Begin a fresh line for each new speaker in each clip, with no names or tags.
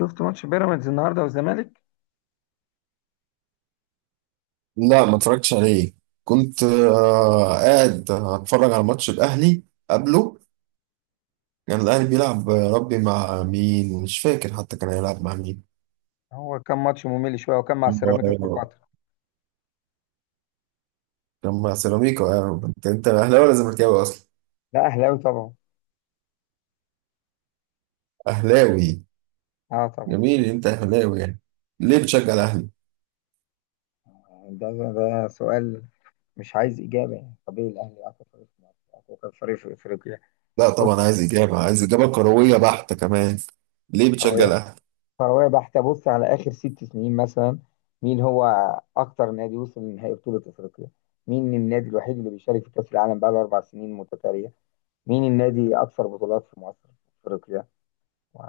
شفت ماتش بيراميدز النهارده والزمالك؟
لا ما اتفرجتش عليه. كنت قاعد اتفرج على ماتش الاهلي قبله. كان الاهلي بيلعب، ربي مع مين مش فاكر، حتى كان هيلعب مع مين.
هو كان ماتش ممل شويه وكان مع سيراميكا
آه،
كليوباترا.
كان مع سيراميكا، انت اهلاوي ولا زملكاوي اصلا؟
لا، اهلاوي طبعا.
اهلاوي.
اه طبعا.
جميل، انت اهلاوي يعني. ليه بتشجع الاهلي؟
ده ده سؤال. مش عايز اجابه، يعني طبيعي الاهلي اقوى فريق في مصر، اقوى فريق في افريقيا.
لا
بص.
طبعا عايز اجابه، عايز اجابه كرويه بحته كمان. ليه بتشجع
كرويه.
الاهلي؟
كرويه بحته، بص على اخر 6 سنين مثلا. مين هو اكتر نادي وصل لنهائي بطوله افريقيا؟ مين النادي الوحيد اللي بيشارك في كاس العالم بقاله 4 سنين متتاليه؟ مين النادي اكثر بطولات في مصر، في افريقيا؟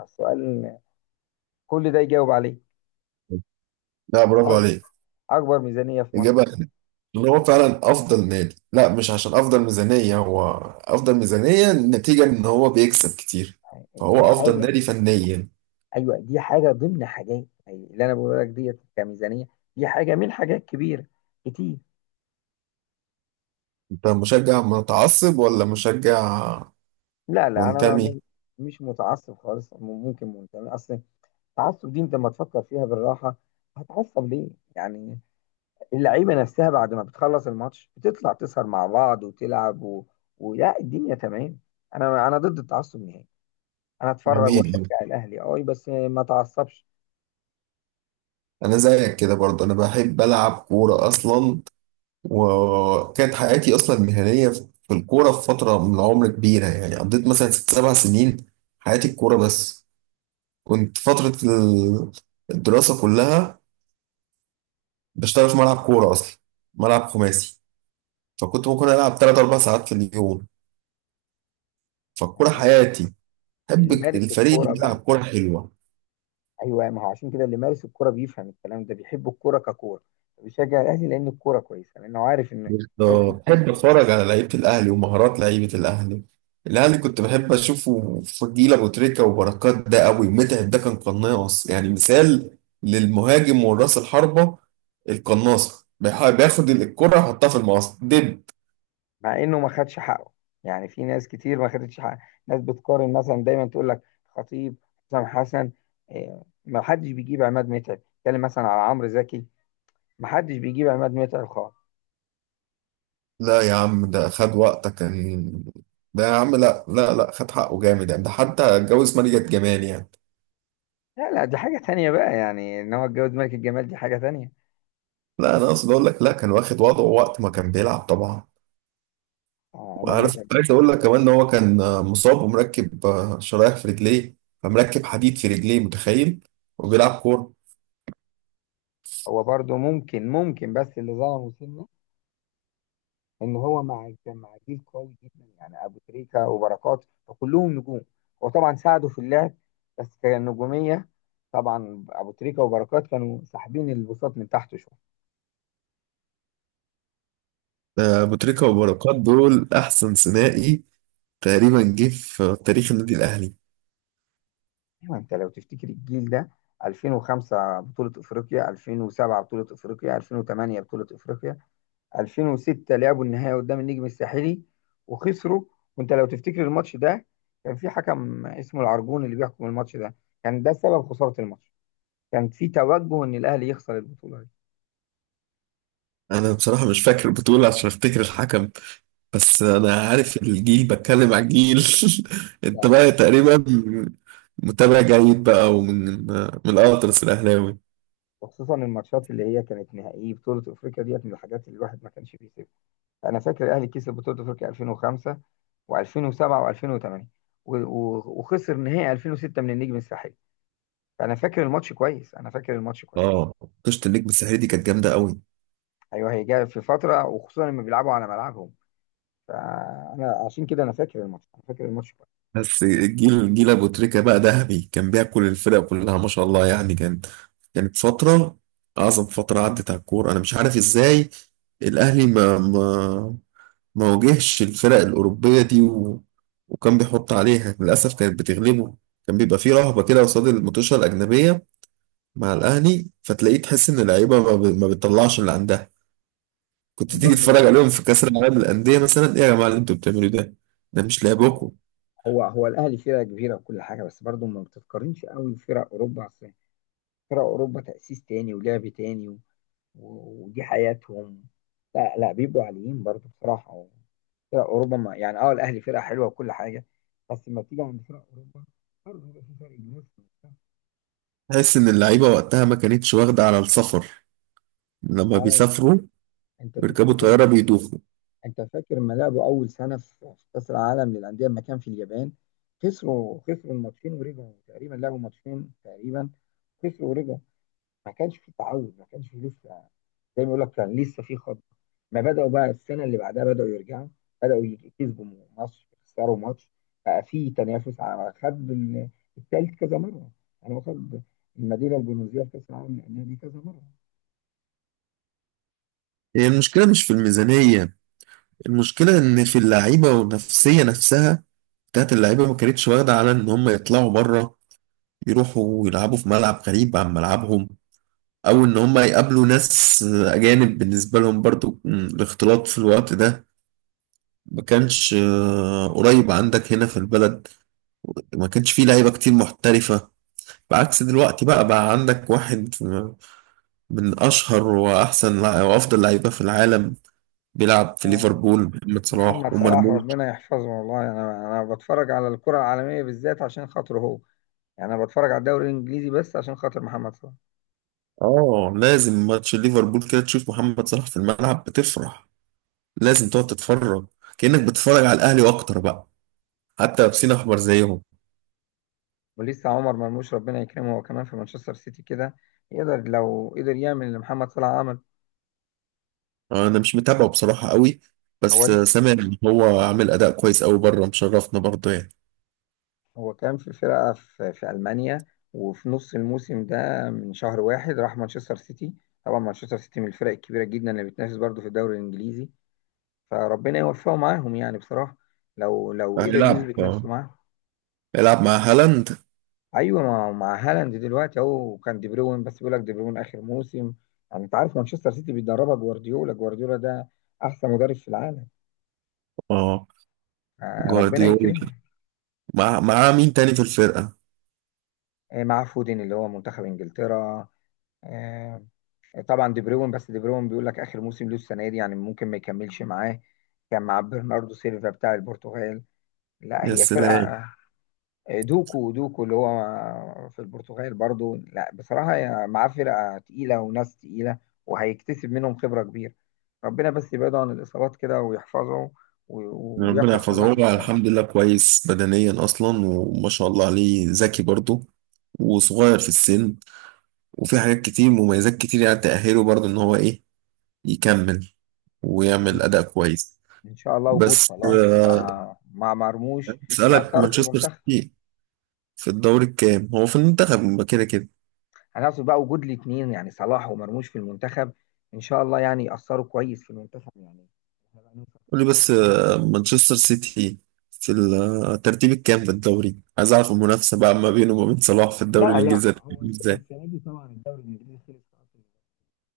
السؤال، كل ده يجاوب عليه.
لا، برافو
أك-
عليك.
اكبر ميزانيه في مصر.
إجابة ان هو فعلا افضل نادي، لا مش عشان افضل ميزانية هو. افضل ميزانية نتيجة ان هو بيكسب كتير،
دي
فهو افضل
حاجة.
نادي فنيا.
أيوة، دي حاجة ضمن حاجات، يعني اللي أنا بقول لك ديت كميزانية. دي حاجة من حاجات كبيرة كتير.
انت مشجع متعصب ولا مشجع
لا لا، أنا
منتمي؟
مش متعصب خالص. ممكن منتمي أصلا. التعصب دي أنت لما تفكر فيها بالراحة، هتعصب ليه؟ يعني اللعيبة نفسها بعد ما بتخلص الماتش بتطلع تسهر مع بعض وتلعب، و... ولا الدنيا تمام. أنا ضد التعصب نهائي. أنا أتفرج وأشجع
جميل.
الأهلي، أه، بس ما أتعصبش.
انا زيك كده برضه، انا بحب العب كورة اصلا، وكانت حياتي اصلا مهنية في الكورة في فترة من العمر كبيرة. يعني قضيت مثلا ست سبع سنين حياتي الكورة بس. كنت فترة الدراسة كلها بشتغل في ملعب كورة أصلا، ملعب خماسي. فكنت ممكن ألعب تلات أربع ساعات في اليوم، فالكورة
اللي
حياتي. بحب
اللي مارس
الفريق اللي
الكورة
بيلعب
بقى.
كورة حلوة.
ايوه، ما هو عشان كده اللي مارس الكوره بيفهم الكلام ده، بيحب الكوره ككوره، بيشجع الاهلي لان الكوره كويسه، لانه عارف ان الناس دي
بالظبط. بحب
بتبذل
أتفرج
مجهود.
على لعيبة الأهلي ومهارات لعيبة الأهلي. الأهلي كنت بحب أشوفه فضيل أبو تريكة وبركات، ده قوي. متعب ده كان قناص، يعني مثال للمهاجم والراس الحربة، القناصة، بياخد الكرة يحطها في المقص دب.
مع انه ما خدش حقه، يعني في ناس كتير ما خدتش حقه. ناس بتقارن مثلا، دايما تقول لك خطيب، حسام حسن، ما حدش بيجيب عماد متعب. اتكلم مثلا على عمرو زكي، ما حدش بيجيب عماد متعب خالص.
لا يا عم ده خد وقتك كان، ده يا عم لا خد حقه جامد يعني، ده حتى اتجوز مالية جمال يعني.
لا لا، دي حاجه تانية بقى، يعني ان هو اتجوز ملك الجمال دي حاجه تانية.
لا انا اقصد اقول لك، لا كان واخد وضعه وقت ما كان بيلعب طبعا.
عماد
وعارف
متعب.
عايز اقول لك كمان ان هو كان مصاب ومركب شرايح في رجليه، فمركب حديد في رجليه، متخيل؟ وبيلعب كورة.
هو برضه ممكن بس اللي ظلمه سنه، ان هو كان مع جيل قوي جدا، يعني ابو تريكه وبركات فكلهم نجوم، هو طبعا ساعدوا في اللعب بس كنجوميه. طبعا ابو تريكه وبركات كانوا ساحبين البساط من تحت شويه.
أبو تريكة وبركات دول احسن ثنائي تقريبا جه في تاريخ النادي الاهلي.
ايوه، انت لو تفتكر الجيل ده: 2005 بطولة أفريقيا، 2007 بطولة أفريقيا، 2008 بطولة أفريقيا، 2006 لعبوا النهائي قدام النجم الساحلي وخسروا. وأنت لو تفتكر الماتش ده، كان في حكم اسمه العرجون اللي بيحكم الماتش ده، كان ده سبب خسارة الماتش، كان في توجه ان الاهلي يخسر البطوله دي.
انا بصراحة مش فاكر البطولة عشان افتكر الحكم، بس انا عارف الجيل، بتكلم على الجيل.
لا
انت
لا،
بقى تقريبا متابع جيد بقى ومن الاطرس الاهلاوي.
وخصوصا الماتشات اللي هي كانت نهائيه بطوله افريقيا ديت من الحاجات اللي الواحد ما كانش بيسيبها. انا فاكر الاهلي كسب بطوله افريقيا 2005 و2007 و2008، وخسر نهائي 2006 من النجم الساحلي، فانا فاكر الماتش كويس، انا فاكر الماتش كويس.
اه، قشطة. النجم الساحلي دي كانت جامده قوي.
ايوه، هي جايه في فتره، وخصوصا لما بيلعبوا على ملعبهم، فانا عشان كده انا فاكر الماتش، انا فاكر الماتش كويس.
بس الجيل جيل ابو تريكه بقى ذهبي، كان بياكل الفرق كلها ما شاء الله، يعني كان، كانت فتره اعظم فتره عدت على الكوره. انا مش عارف ازاي الاهلي ما واجهش الفرق الأوروبية دي، وكان بيحط عليها، للأسف كانت بتغلبه. كان بيبقى فيه رهبة كده قصاد الماتشات الأجنبية مع الأهلي، فتلاقيه تحس إن اللعيبة ما بتطلعش اللي عندها. كنت تيجي
برضه،
تتفرج عليهم في كأس العالم للأندية مثلا، إيه يا جماعة اللي أنتوا بتعملوه ده؟ ده مش لعبكم.
هو الاهلي فرقه كبيره وكل حاجه، بس برضه ما بتتقارنش قوي بفرق اوروبا. أصل فرق أوروبا تأسيس تاني ولعب تاني، و... ودي حياتهم. لا لا، بيبقوا عاليين برضو بصراحة. فرق أوروبا، ما يعني أه الأهلي فرقة حلوة وكل حاجة، بس لما بتيجي عند فرق أوروبا برضه بيبقى في فرق جنيه.
تحس إن اللعيبة وقتها ما كانتش واخدة على السفر، لما
آه،
بيسافروا
أنت
ويركبوا
تفتكر،
طيارة بيدوخوا.
أنت فاكر لما لعبوا أول سنة في كأس العالم للأندية لما كان في اليابان؟ خسروا، خسروا الماتشين ورجعوا، تقريبا لعبوا ماتشين تقريبا، خسروا ورجعوا. ما كانش في تعود، ما كانش في لسه، زي ما يقول لك كان لسه في خط. ما بدأوا بقى السنة اللي بعدها بدأوا يرجعوا، بدأوا يكسبوا ماتش، يخسروا ماتش. بقى في تنافس على خد التالت كذا مرة، يعني هو خد المدينة البونوزية في كأس العالم للأندية دي كذا مرة.
هي المشكلة مش في الميزانية، المشكلة إن في اللعيبة والنفسية نفسها بتاعت اللعيبة ما كانتش واخدة على إن هم يطلعوا بره، يروحوا يلعبوا في ملعب غريب عن ملعبهم، او ان هم يقابلوا ناس اجانب بالنسبة لهم برضو. الاختلاط في الوقت ده ما كانش قريب عندك هنا في البلد، ما كانش فيه لعيبة كتير محترفة، بعكس دلوقتي. بقى عندك واحد من اشهر واحسن وافضل لعيبة في العالم بيلعب في
اه،
ليفربول، محمد صلاح
محمد صلاح
ومرموش.
ربنا يحفظه، والله انا بتفرج على الكرة العالمية بالذات عشان خاطره هو، يعني انا بتفرج على الدوري الانجليزي بس عشان خاطر محمد صلاح.
اه لازم، ماتش ليفربول كده تشوف محمد صلاح في الملعب بتفرح، لازم تقعد تتفرج، كأنك بتتفرج على الاهلي واكتر بقى، حتى لابسين احمر زيهم.
ولسه عمر مرموش ربنا يكرمه، هو كمان في مانشستر سيتي كده، يقدر لو قدر يعمل اللي محمد صلاح عمل.
انا مش متابعه بصراحه قوي،
هو
بس
لسه،
سامع ان هو عامل اداء كويس قوي بره، مشرفنا برضه يعني.
هو كان في فرقة في ألمانيا، وفي نص الموسم ده من شهر واحد راح مانشستر سيتي. طبعا مانشستر سيتي من الفرق الكبيرة جدا اللي بتنافس برضه في الدوري الإنجليزي، فربنا يوفقه معاهم يعني بصراحة، لو قدر
هيلعب،
يثبت نفسه معاهم.
هيلعب مع هالاند.
أيوة، مع هالاند دلوقتي أهو. كان دي بروين، بس بيقول لك دي بروين آخر موسم، يعني أنت عارف مانشستر سيتي بيدربها جوارديولا، جوارديولا ده أحسن مدرب في العالم.
اه.
ربنا
جوارديولا
يكرمه.
مع مع مين تاني في الفرقه؟
مع فودين اللي هو منتخب إنجلترا. آه، طبعا دي بروين، بس دي بروين بيقول لك اخر موسم له السنه دي، يعني ممكن ما يكملش معاه. كان مع برناردو سيلفا بتاع البرتغال. لا
يا
هي
سلام.
فرقه. دوكو، دوكو اللي هو في البرتغال برضو. لا بصراحه هي معاه فرقه تقيله وناس تقيله، وهيكتسب منهم خبره كبيره. ربنا بس يبعده عن الاصابات كده ويحفظه،
ربنا
وياخد
يحفظه،
صلاح
هو
مثلا.
الحمد لله كويس بدنيا اصلا وما شاء الله عليه، ذكي برضه وصغير في السن، وفي حاجات كتير، مميزات كتير يعني تأهله برضه ان هو ايه، يكمل ويعمل اداء كويس.
ان شاء الله وجود
بس
صلاح
آه،
مع مرموش
اسألك،
هيأثروا في
مانشستر
المنتخب.
سيتي في الدوري الكام؟ هو في المنتخب ما كده كده.
هنقصد بقى وجود الاثنين، يعني صلاح ومرموش في المنتخب، ان شاء الله يعني يأثروا كويس في المنتخب يعني. إحنا بقى نوصل.
قول لي بس مانشستر سيتي في الترتيب الكام في الدوري؟ عايز اعرف المنافسة بقى ما بينه وما بين صلاح في الدوري
لا لا،
الانجليزي
هو
هتكون ازاي.
السنه دي طبعا الدوري الانجليزي خلص خلاص.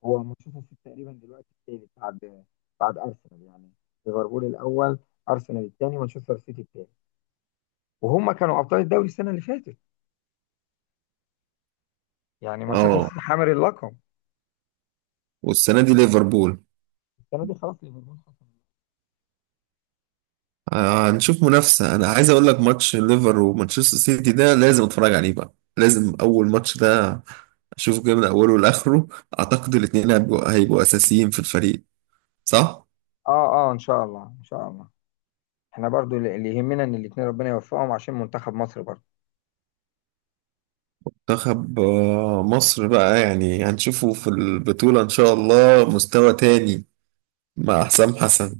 هو مانشستر سيتي تقريبا دلوقتي الثالث، بعد بعد ارسنال، يعني ليفربول الاول، ارسنال الثاني، مانشستر سيتي الثالث، وهم كانوا ابطال الدوري السنه اللي فاتت، يعني مانشستر
اه،
سيتي حامل اللقب.
والسنة دي ليفربول.
السنه دي خلاص ليفربول خسر.
هنشوف منافسة. انا عايز اقول لك ماتش ليفر ومانشستر سيتي ده لازم اتفرج عليه بقى، لازم اول ماتش ده اشوفه كده من اوله لاخره. اعتقد الاتنين هيبقوا اساسيين في الفريق، صح؟
اه اه، ان شاء الله ان شاء الله. احنا برضو اللي يهمنا ان الاثنين ربنا يوفقهم عشان منتخب مصر برضو.
منتخب مصر بقى يعني هنشوفه في البطولة إن شاء الله مستوى تاني مع حسام حسن.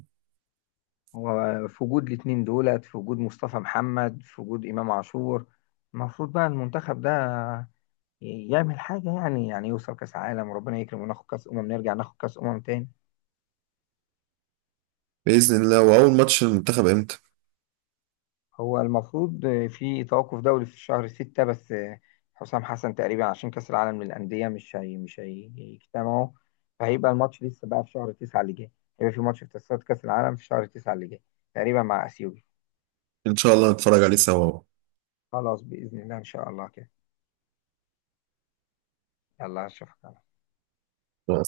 هو في وجود الاتنين دولت، في وجود مصطفى محمد، في وجود إمام عاشور، المفروض بقى المنتخب ده يعمل حاجة، يعني يوصل كأس عالم، وربنا يكرم وناخد كأس أمم، نرجع ناخد كأس أمم تاني.
بإذن الله. وأول ماتش المنتخب إمتى؟
هو المفروض في توقف دولي في شهر 6 بس، حسام حسن تقريبا عشان كأس العالم للأندية مش هي مش هيجتمعوا، فهيبقى الماتش لسه بقى في شهر 9 اللي جاي. هيبقى في ماتش في تصفيات كأس العالم في شهر 9 اللي جاي، تقريبا مع أثيوبيا.
إن شاء الله نتفرج عليه سوا
خلاص بإذن الله، إن شاء الله كده. يلا أشوفك.
مع